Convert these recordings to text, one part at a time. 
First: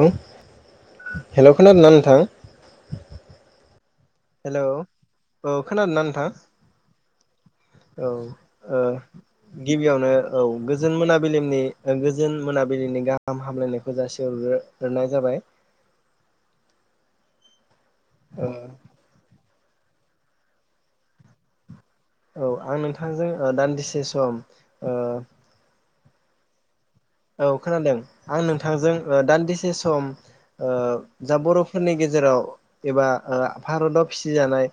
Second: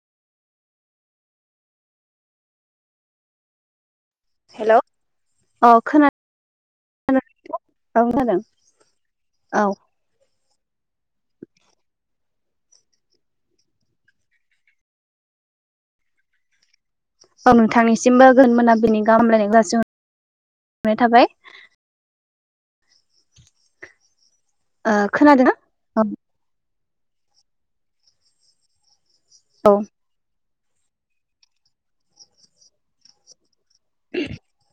हेल हेल 'खोनादों ना नोंथां हेलौ हेलौ औ अ खोनादोंना खोनादों नोंथां औ औ गिबियावनो औ गोजोन मोनाबिलिनि गोजोन मोनाबिलिनि गाहाम हामलायनायखौ जासिहरग्रोनाय जाबाय [inaudible] औ नोंथांनिसिमबो ओ गोजोन मोनाबिलिनि बेनि गाहामलायनायखौ जासिहरग्रोनाय थाबाय औ आं नोंथांजों दान्दिसे सम ओ आ खोनादोंना औ खोनादों आं नोंथांजों औ दान्दिसे सम जा बर'फोरनि गेजेराव एबा भारताव फिसिजानाय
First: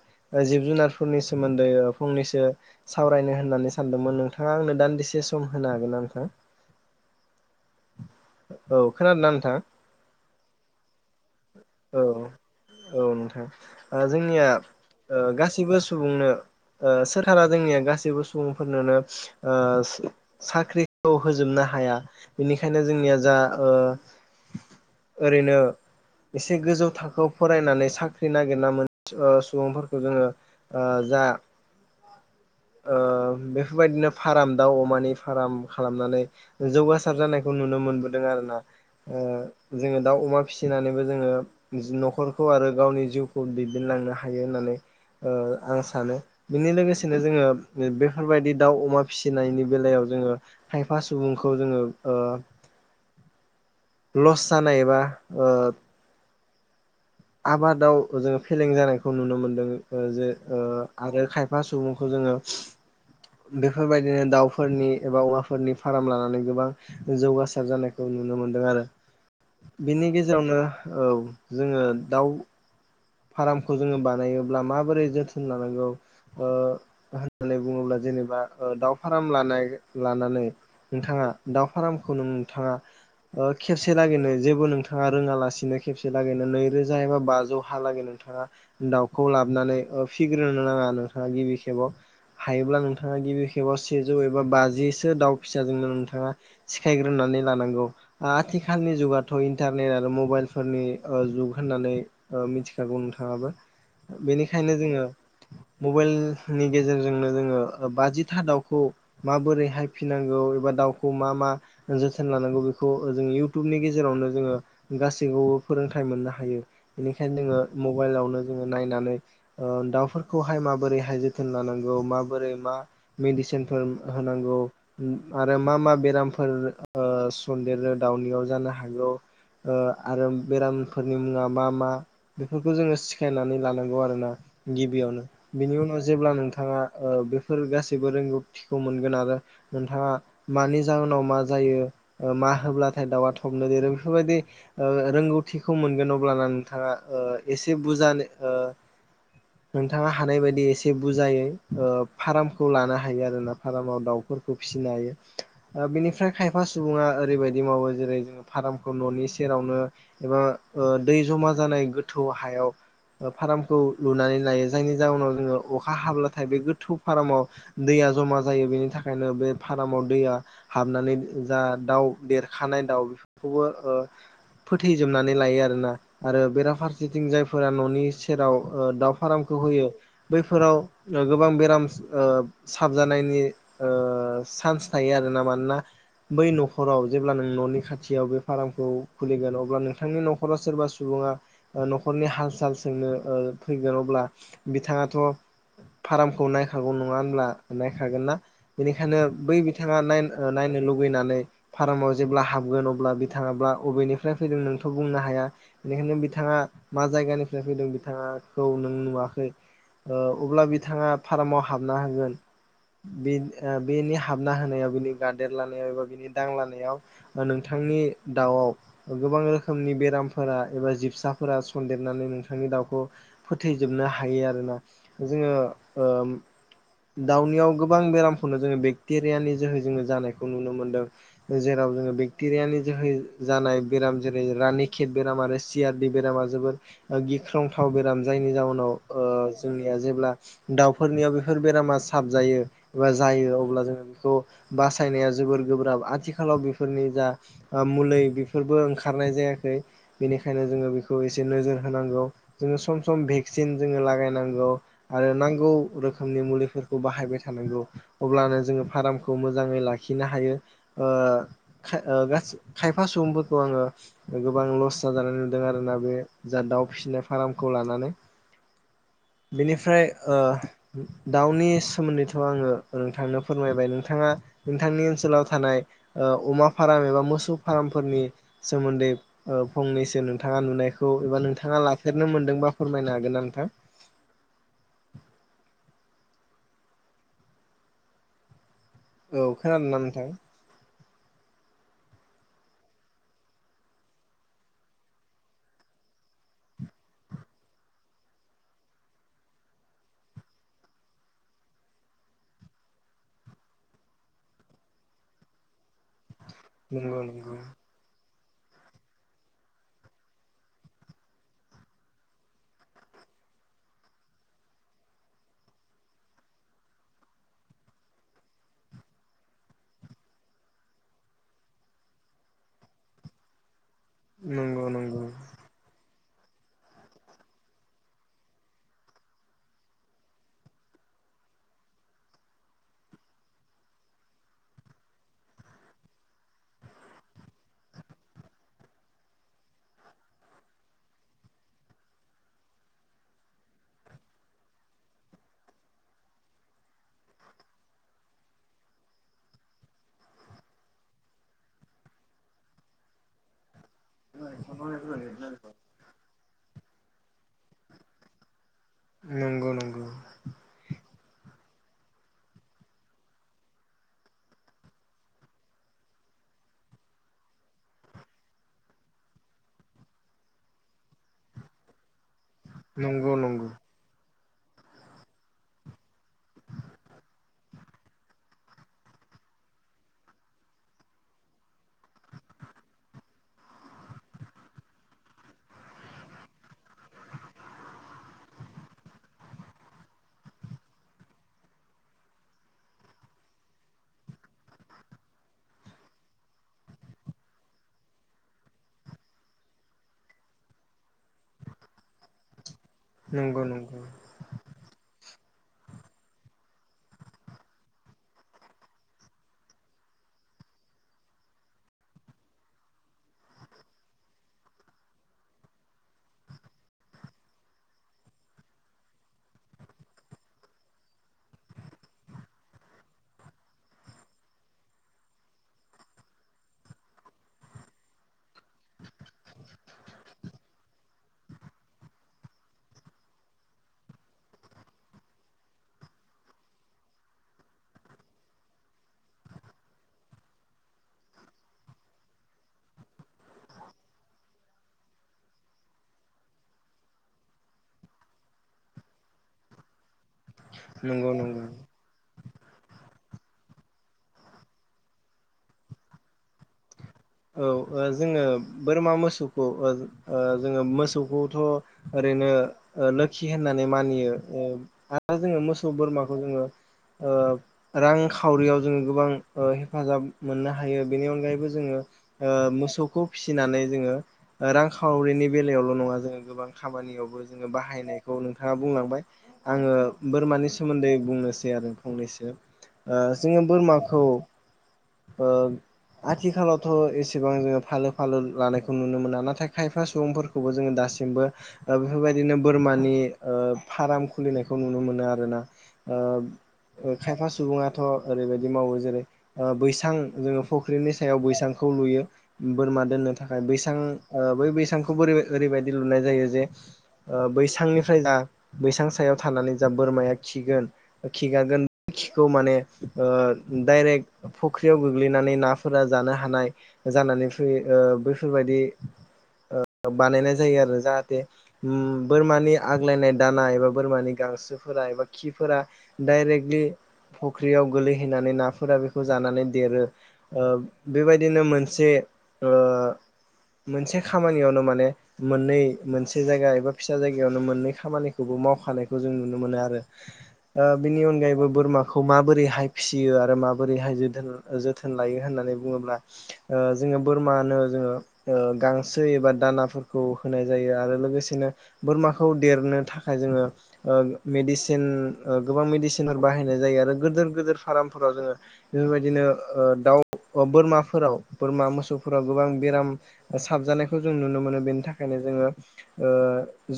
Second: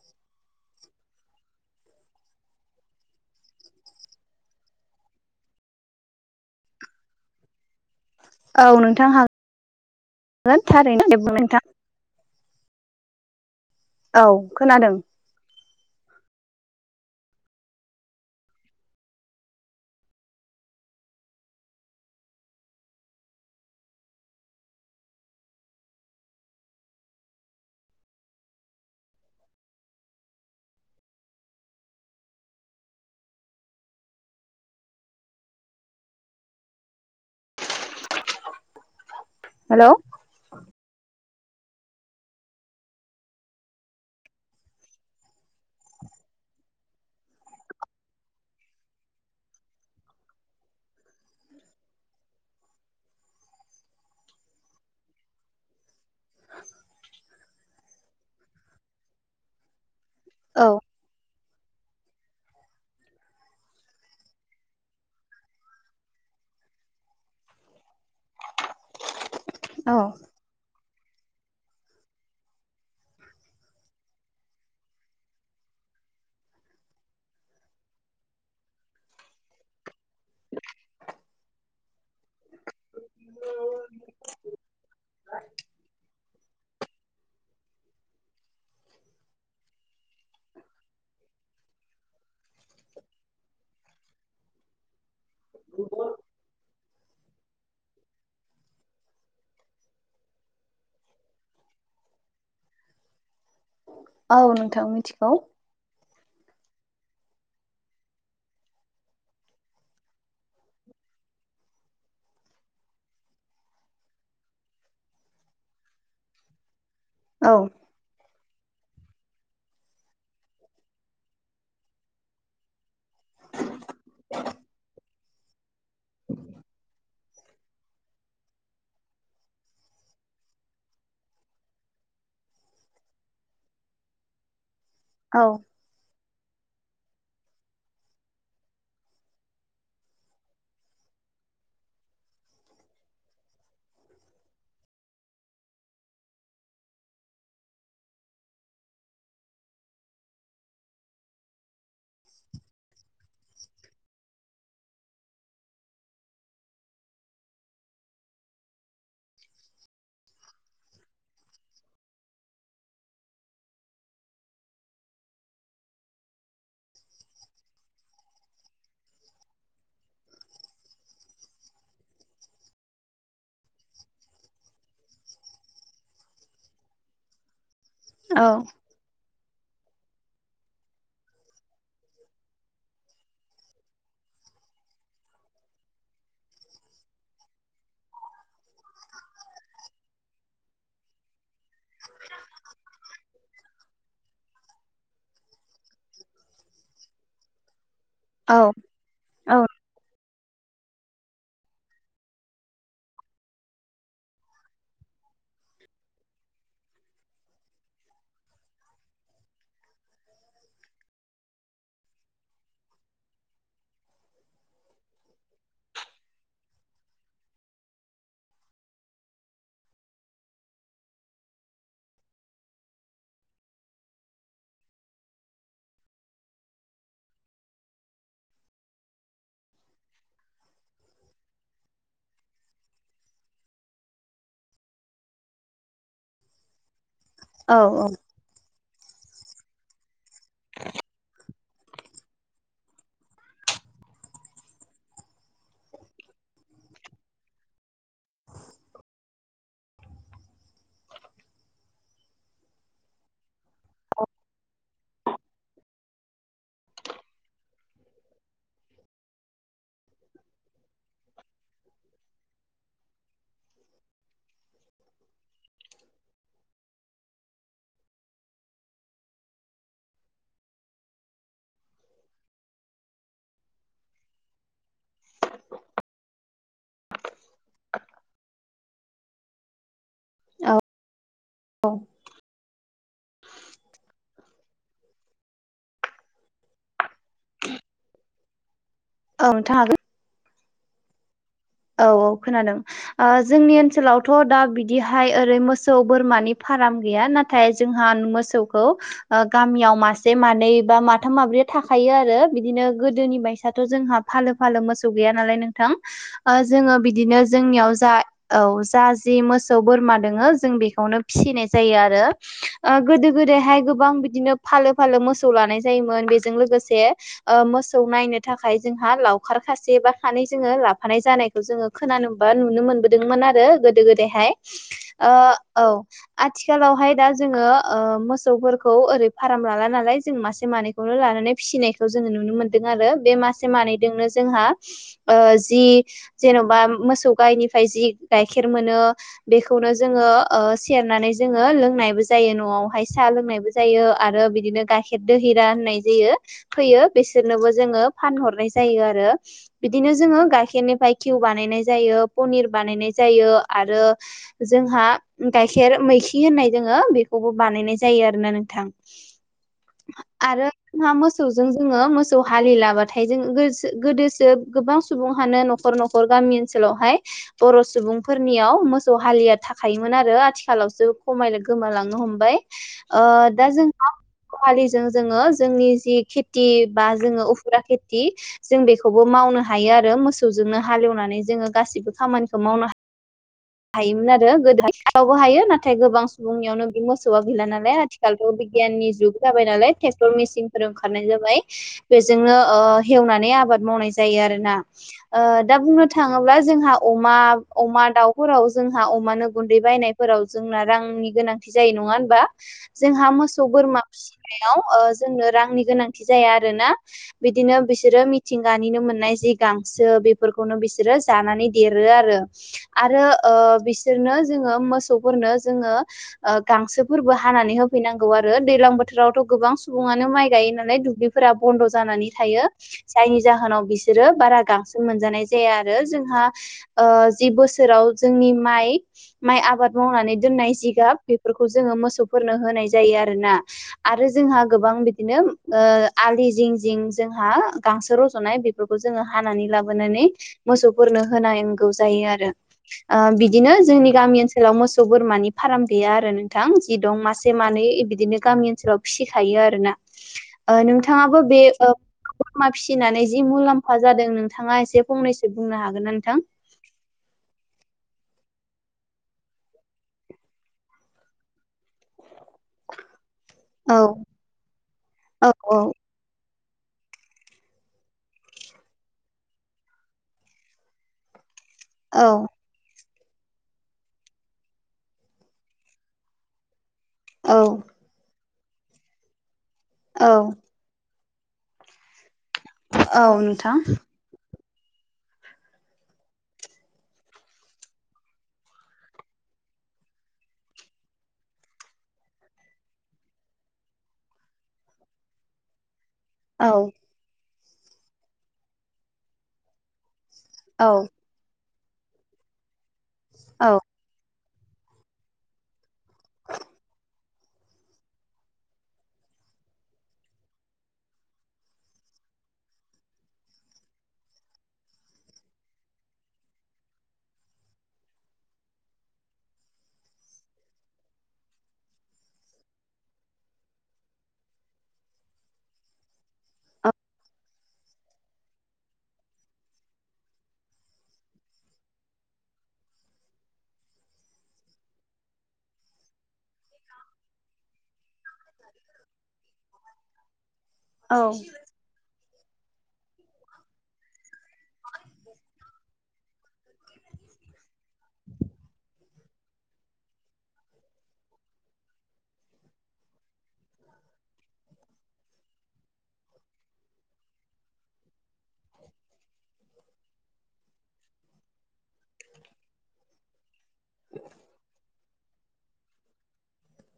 जिब जुनारफोरनि सोमोन्दै फंनैसो सावरायनो होननानै सानदोंमोन नोंथाङा आंनो दान्दिसे सम होनो हागोन आंखौ औ नोंथां हागोन हागोन थारैनो नोंथां औ औ नोंथां औ जोंनिया खोनादों ओ गासिबो सुबुंनो ओ सोरखारा जोंनिया गासैबो सुबुंफोरनोनो ओ साख्रि खौ होजोबनो हाया बेनिखायनो जोंनिया जा ओ ओरैनो एसे गोजौ थाखोयाव फरायनानै साख्रि नागिरना मोन सुबुंफोरखौ जोङो ओ जा [inaudible] ओ बेफोरबायदिनो फार्म दाउ अमानि फार्म खालामनानै जौगासार जानायखौ नुनो मोनबोदों आरोना हेलौ जोङो दाउ अमा फिसिनानैबो जोङो न'खरखौ आरो गावनि जिउखौ दैदेनलांनो हायो होननानै ओ आं सानो बिनि लोगोसेनो जोङो बेफोरबायदि दाउ अमा फिसिनायनि बेलायाव जोङो खायफा सुबुंखौ जोङो [inaudible] लस जानाय बा ओ आबादाव जोङो फेलें जानायखौ नुनो मोनदों जे ओ औ आरो खायफा सुबुंखौ जोङो बेफोरबायदिनो दाउफोरनि एबा औवाफोरनि फार्म लानानै गोबां जौगासार जानायखौ नु नुनो मोनदों आरो औ बेनि गेजेरावनो औ जोङो दाउ फारामखौ जोङो बानायोब्ला माबोरै जोथोन लानांगौ ओ होननानै बुङोब्ला जों जेनेबा दाव फाराम लानाय लानानै नोंथाङा दाउ फारमखौनो नोंथाङा ओ खेबसे लागैनो जेबो नोंथाङा रोङालासिनो खेबसे लागैनो नैरोजा एबा बाजौ हालागै नोंथाङा दाउखौ लाबानै फिग्रोनो नाङा नोंथाङा गिबि खेबाव हायोब्ला नोंथाङा गिबि खेबाव सेजौ एबा बाजिसो दाउ फिसाजोंनो नोंथाङा खेग्रोनानै लानांगौ आथिखालनि जुगाथ' इन्टारनेट आरो मबाइलफोरनि जुग होननानै ओ मिथिखागौ नोंथाङाबो औ बेनिखायनो नोंथां जोङो मिथिगौ मबाइल नि गेजेरजोंनो जोङो बाजिथा दाउखौ माबोरैहाय फिनांगौ एबा दाउखौ मा मा जोथोन लानांगौ बेखौ जों इउटुबनि गेजेरावनो जोङो गासैखौबो फोरोंथाइ मोननो हायो हायो बेनिखायनो औ जोङो मबाइलावनो जोङो नायनानै ओ दाउफोरखौहाय माबोरैहाय जोथोन लानांगौ माबोरै मा मेडिसिनफोर होनांगौ आरो मा मा बेरामफोर ओ सनदेरो दाउनियाव जानो हागौ आरो बेरामफोरनि मुङा मा मा बेफोरखौ जोङो सिखायनानै लानांगौ आरोना गिबियावनो औ बिनि उनाव जेब्ला नोंथां नोंथाङा बेफोर गाैबो रोंगौथिखौ मोनगोन आरो नोंथाङा म जाहोनाव मा जा यो ओ मा होब्लाथाय दाउआ थबनो देरो बेफोरबादि ओ रोंगथिखौ मोनगोन अब्लाना नोंथाङा एसे बुरजानो नोंथाङा हानाय बायदि एसे बुरजायै ओ फारामखौ लानो हायो आरोना फारामाव दाउ फिनो हायो बेनिफ्राय खायफा सुबुङा ओरैबायदि मावो जेरै ज फारामखौ न'नि सेरावनो एबा ओ दै ज'मा जानाय गोथौ हायाव फारामखौ लुनानै लायो जायनि जाहोनाव जोङो अखा हाब्लाथाय बे गोथौ फारामाव दै ज'मा जायो बेनि थाखायनो बे फारामाव दैया हाबनानै जा दाउ देरखानाय दाउ बेफोरखौबो ओ फोथैजोबनानै लायो आरो ना आरो बेराफारसेथिं जायफोरा न'नि औ सेराव ओ दाउ फारामखौ होयो बैफोराव ओ गोबां बेराम ओ साबजानायनि ओ ओ चान्स थायो आरोना मानोना बै न'खराव जेब्ला नों न'नि खाथियाव बे फारामखौ खुलिगोन अब्ला नोंथांनि न'खराव सोरबा सु बुङा न'खरनि हाल साल सोंनो फैगोन अब्ला बिथाङाथ' फारामखौ नायखागौ नङा होनब्ला नायखागोन ना औ बेनिखायनो औ बै बिथाङा नाय नायनो लुुबैनानै फारामाव जेब्ला हाबगोन अब्ला बिथाङाब्ला अबेनिफ्राय फैदों नोंथ' बुंनो हाया बेनिखायनो बिथाङा मा जायगानिफ्राय फैदों बिथाङाखौ नों नुवाखै अब्ला बिथाङा फार्माव हाबना होगोन बे बेनि हाबना होनायाव बिनि गादेर लानायाव एबा बिनि दां लानायाव नोंथां आंनि दाउ गोबां रोखोमनि बेराम फोर एबा जिबसाफोरा सन्देरनानै नोंथांनि दाउखौ फोथैजोबनो हायो आरोना जों जों दाउनियाव गोबां बेरामखौनो जोङो बेक्टेरियानि जोहै जोङो जानायखौ नुनो मोनदों जेराव यानि जो जानाय बेर जेरै र पकेट बेराम आरो सियारनि बेरामा जोोबोर औ गिख्रंथाव बेराम जायनि जाउनाव जोंनिया जेब्ला दाउफोरनियाव बेफोर बेरामा साबजायो एबा जायो अब्ला जोङो बेखौ बासायनाया जोबोर गोब्राब आथिखालाव बेफोरनि जा मुलि बेफोरबो ओंखार खारनाय जायाखै बेनिखायनो जोङो बेखौ एसे नोजोर होनांगौ जोङो सम सम भेक्सिन जोङो लागायनांगौ आरो नांगौ रोखोमनि मुलिफोरखौ बाहायबाय थानांगौ अब्लानो जोङो फार्मखौ मोजाङै ला लाखिनो हायो ओ खायफा सुबुंफोरखौ आंडो गोबां लस जाजानाय नुदों आरोना बे जा दाउ फिसिनाय फार्मखौ लानानै बेनिफ्राय दाउनि सोमोन्दैथ' आङो नोंथांनो फोरमायबाय नोंथाङा नोंथांनि ओनसोलाव थानाय अमा फार्म एबा मोसौ फार्मफोरनि सोमोन्दै फंनैसो नोंथाङा औ नुनायखौ एबा नोंथाङा लाफेरनो मोनदोंबा फोरमायनो हागोन ना नोंथां औ खोनादों ना नोंथां औ औ खोनादों जोंनि ओनसोलावथ' दा बिदिहाय ओरै मोसौ बोरमानि फाराम गैया नाथाय जोंहा मोसौखौ गामियाव मासे मानै बा माथाम माब्रै थाखायो आरो बिदिनो गोदोनि बायसाथ' जोंहा फालो फालो मोसौ गैया नालाय नोंथां जोङो नंगौ बिदिनो नंगौ जोंनियाव जा औ जा जि मोसौ बोरमा दोङो जों बेखौनो फिसिनाय जायो आरो गोदो गोदाय हाय गोबां बिदिनो फालो फालो मोसौ लानाय जायोमोन बेजों लोगोसे मोसौ नायनो थाखाय जोंहा लावखार सासे बा सानै जोङो लाब फानाय जानायखौ जोङो खोनोबा नुनो मोनबोदोंमोन आरो गोदो गोदायहाय नंगौ नंगौ औ आथिखालावहाय दा जोङो मोसौफोरखौ ओरै फार्म लाया नालाय जों मासे मानैखौनो ला फनाय ज ननो मोन आरो बे मासे मानैनो जोंहा जि जेन'बा मोसौ गायनिफ्राय जि गाइखेर मोनो बेखौनो जोङो सेरनानै जोङो लोंनायबो जायो न'आवहाय साहा लोंनायबो जायो आरो बिदिनो गाइखेर दोहिरा नाय ज फयो बिसोरनोबो जोङो फानहरनाय जायो आरो बिदिनो जोङो ग गाइखेरनिफ्राय खिउ बानायनाय जायो पनिर बानायनाय जायो आरो जोंहा गाइखेर मैखि होननाय जों बनाय जोन नोंथां नंगौ नंगौ आरो म ज जोो मोसौ हालिबथाय ज गोदोो गोबां सुबुं न'खर न'खर गामि ओनसोलावहाय बर' सुबुंफोरनियाव मोसौ हालिया थाखायोमोन आरो आथिखालावसो खमाय गोमालांनो हमबाय नंगौ दा नंगौ जोंहा फालिजों जोङो जोंनि जि खेथि बा जोङो उफुरा खेथि जों बेखौबो माव मावनो हायो आरो मोसौजोंनो हालेवनानै जोङो गासिबो खामानिखौ मावनो हायो हायोमोन आरो गोदोायावबो हायो नाथाय गोबां सुबुंनियावनो बे मोसौआ गैला नालाय आथिखालथ' नि ज जाबाय नालाय ट्रेक्टर मेसिनफोर ओंखारनाय जाबाय बेजोंनो हवनानै आब मावनाय जायो आरोोना दा बुंनो थाङोब्ला जोंहा अमा अमा दाउ नखराव जोंहा अमानो गुन्दै बायनायफोराव जोंना रांनि गोनांथि जायो नङा होनबा बा जोंहा नंगौ मोसौ बोरमा नंगौ फिसिनायाव जोंनो रांनि गोनांथि जाया आरोना बिदिनो बिसोरो मिथिंगानिनो मोननाय जि गांसो बेफोरखौ बेखौनो बिसोरो जानानै देरो आरो आरो ओ बिसोरनो जोङो मोसौफोरनो जोङो ओ गांसोफोरबो हानानै फैनांगौ आरो दैज्लां बोथोरावथ' गोबां सुबुङानो माइ गायो नालाय दुब्लिफोरा बन्द' जानानै थायो जायनि जाहोनाव बिसोरो बारा गांसो मोनजानाय जाया आरो जोंहा ओ जि बोसो राव जोंनि माइ माइ आबाद मावनानै दोननाय जिगाब बेफोरखौ जोङो मोसौफोरनो होनाय जायो आरोना आरो जोंहा गोबां बिदिनो आलि जिं जिं जोंहा गांसो रज'नाय बेफोरखौ जोङो हानानै लाबोनानै मोसौफोरनो होनांगौ जायो आरो ओ बिदिनो जोंनि गामि ओनसोलाव मोसौ बोरमानि फार्म गैया आरो नोंथां जि दं मासे मा नै बिदिनो गामि ओनसोलाव फिसिखायो आरोना ओ नंगौ नोंथाङाबो बे नंगौ ओ बोरमा फिसिनानै जि मुलाम्फा जादों नोंथाङा एसे फंनैसो बुंनो हागोन ना नोंथां ओ ओ जोङो बोरमा मोसौखौ ओद ओ जोङो मोसौखौथ' ओरैनो ओ लोखि होननानै औ मानियो ओ आरो औ जोङो औ मोसौ बोरमाखौ जोङो ओ रांखावरियाव जोङो गोबां ओ हेफाजाब मोननो हायो बेनि अनगायैबो जोङो औ ओ मोसौखौ फिसिनानै जोङो रांखावरिनि बेलायावल' नङा जोङो गोबां खामानियावबो औ जोङो बाहायनायखौ नोंथाङा बुंलांबाय आङो औ बोरमानि सोमोन्दै बुंनोसै आरो फंनैसो ओ औ जोङो नोंथां बोरमाखौ ओ आथिखालाव थ' एसेबां जोङो फालो फालो लानायखौ नुनो मोना नाथाय खायफा सुबुंफोरखौबो जोङो दासिमबो ओ बेफोरबायदिनो बोरमानि ओ फार्म खुलिनायखौ नुनो मोनो आरो ना ओ औ खायफा सुबुङाथ' ओरैबायदि मावो जेरै ओ बैसां जोङो औ फुख्रिनि सायाव बैसांखौ लुयो बोरमा दोननो थाखाय औ बैसां ओ बै बैसांखौबो बोरै ओरैबायदि लुनाय जायो जे ओ बैसांनिफ्राय जा बैसां सायाव थानानै जा बोरमाया खिगोन खिगागोन खिखौ माने ओ डाइरेक्ट फुख्रियाव गोग्लैनानै नाफोरा जानो हानाय जानानै फैयो ओ बैफोरबायदि बानायनाय जायो आरो जाहाथे ओम बोरमानि आग्लायनाय दाना एबा बोरमानि गांसो फोरा एबा खिफोरआ डाइरेक्टलि फख्रियाव गोलैैहैनानै ना फोरा बेखौ जानानै देरो बेबायदिनो मोनसे ओ मोनसे खामानियावनो माने मोननै मोनसे से जायगा एबा फिसा जायगायावनो मोननै खामानिखौबो मावखानायखौ जों नुनो मोनो आरो बिनि अनगा यैबो बोरमाखौ माबोरैहाय फिसियो आरो माबोरैहायो जोथोन जोथोन लायो होननानै बुङोब्ला ओ जोङो बोरमानो जोङो ओ गां सो एबा दानाफोरखौ होनाय जायो आरो लोगोसेनो बोरमाखौ देरनो थाखाय जोङो ओ मेडिसिन ओ गोबां मेडिसिनफोर बाहायनाय जायो आरो गिदोर गिदोर फार्मफोराव जोङो बेबादिनो ओ दाव अ बोरमाफोराव बोरमा मोसौफोराव गोबां बेराम थाबजानायखौ जों नुनो मोनो बेनि थाखा यनो जोङो ओ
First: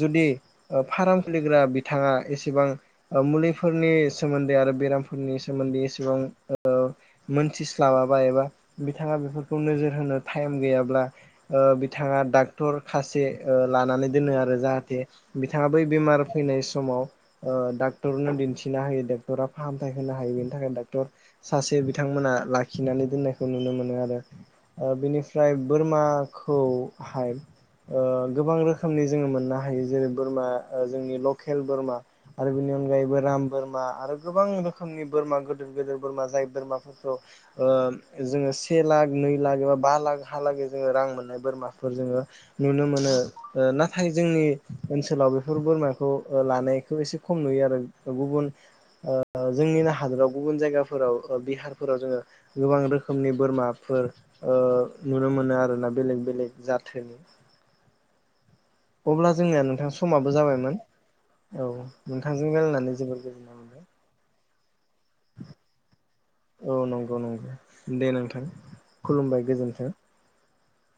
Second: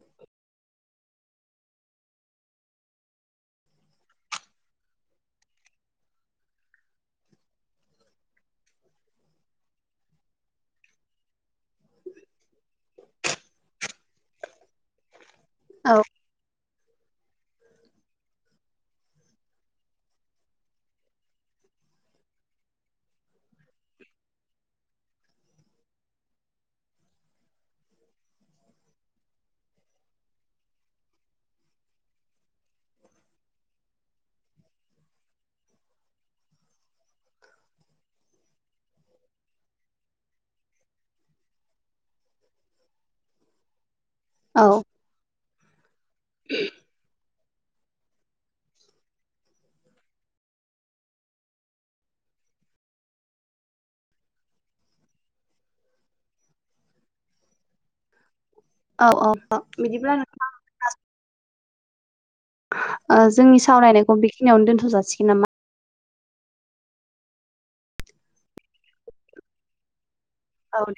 जुदि फार्म खुलिग्रा बिथाङा एसेबां मुलिफोरनि सोमोन्दै आरो बेरामफोरनि सोमोन्दै एसेबां ओ मोनथिस्लाबाबा एबा बिथाङा बेफोरखौ नोजोर होनो टाइम गैयाब्ला ओ बिथाङा डाक्टर खासे ओ लानानै दोनो आरो जाहाथे बिथाङा बै बेमार फैनाय समाव ओ डाक्टरनो दिन्थिना हायो डक्टरा फाहामथाय होनो हायो बेनि थाखाय डक्टर सासे बिथांमोना लाखिनानै दोननायखौ नुनो मोनो आरो ओ बेनिफ्राय बोरमा खौहाय ओ गोबां रोखोमनि जोङो मोननो हायो जेरै बोरमा जोंनि लकेल बोरमा आरो बिनि अनगायैबो राम बोरमा आरो गोबां रोखोमनि बोरमा गिदिर गिदिर बोरमा जाय बोरमाफोरखौ ओ जोङो से लाख नै लाख एबा बा लाख हालागै जोङो रां मोन बोरमाफोर जोङो नुनो मोनो ओ ना थाय जोंनि औ ओनसोलाव बेफोर बोरमाखौ लानायखौ एसे खम नुयो आरो गुबुन ओ जोंनिनो हादोराव गुबुन जायगाफोराव बिहारफोराव जोङो गोबां रोखोमनि बोरमाफोर नुनो मोनो आरोना बेलेग बेलेग जाथोनि औ अब्ला जोंनिया नोंथां बिदिब्ला समाबो जाबायमोन औ नोंथांजों गेलनानै जोबोर गोजोननाय मोनबाय सिनियावनो दोनथ' जासिगोन नामा औ नंगौ नंगौ दे नोंथां खुलुमबाय गोजोन्थों औ द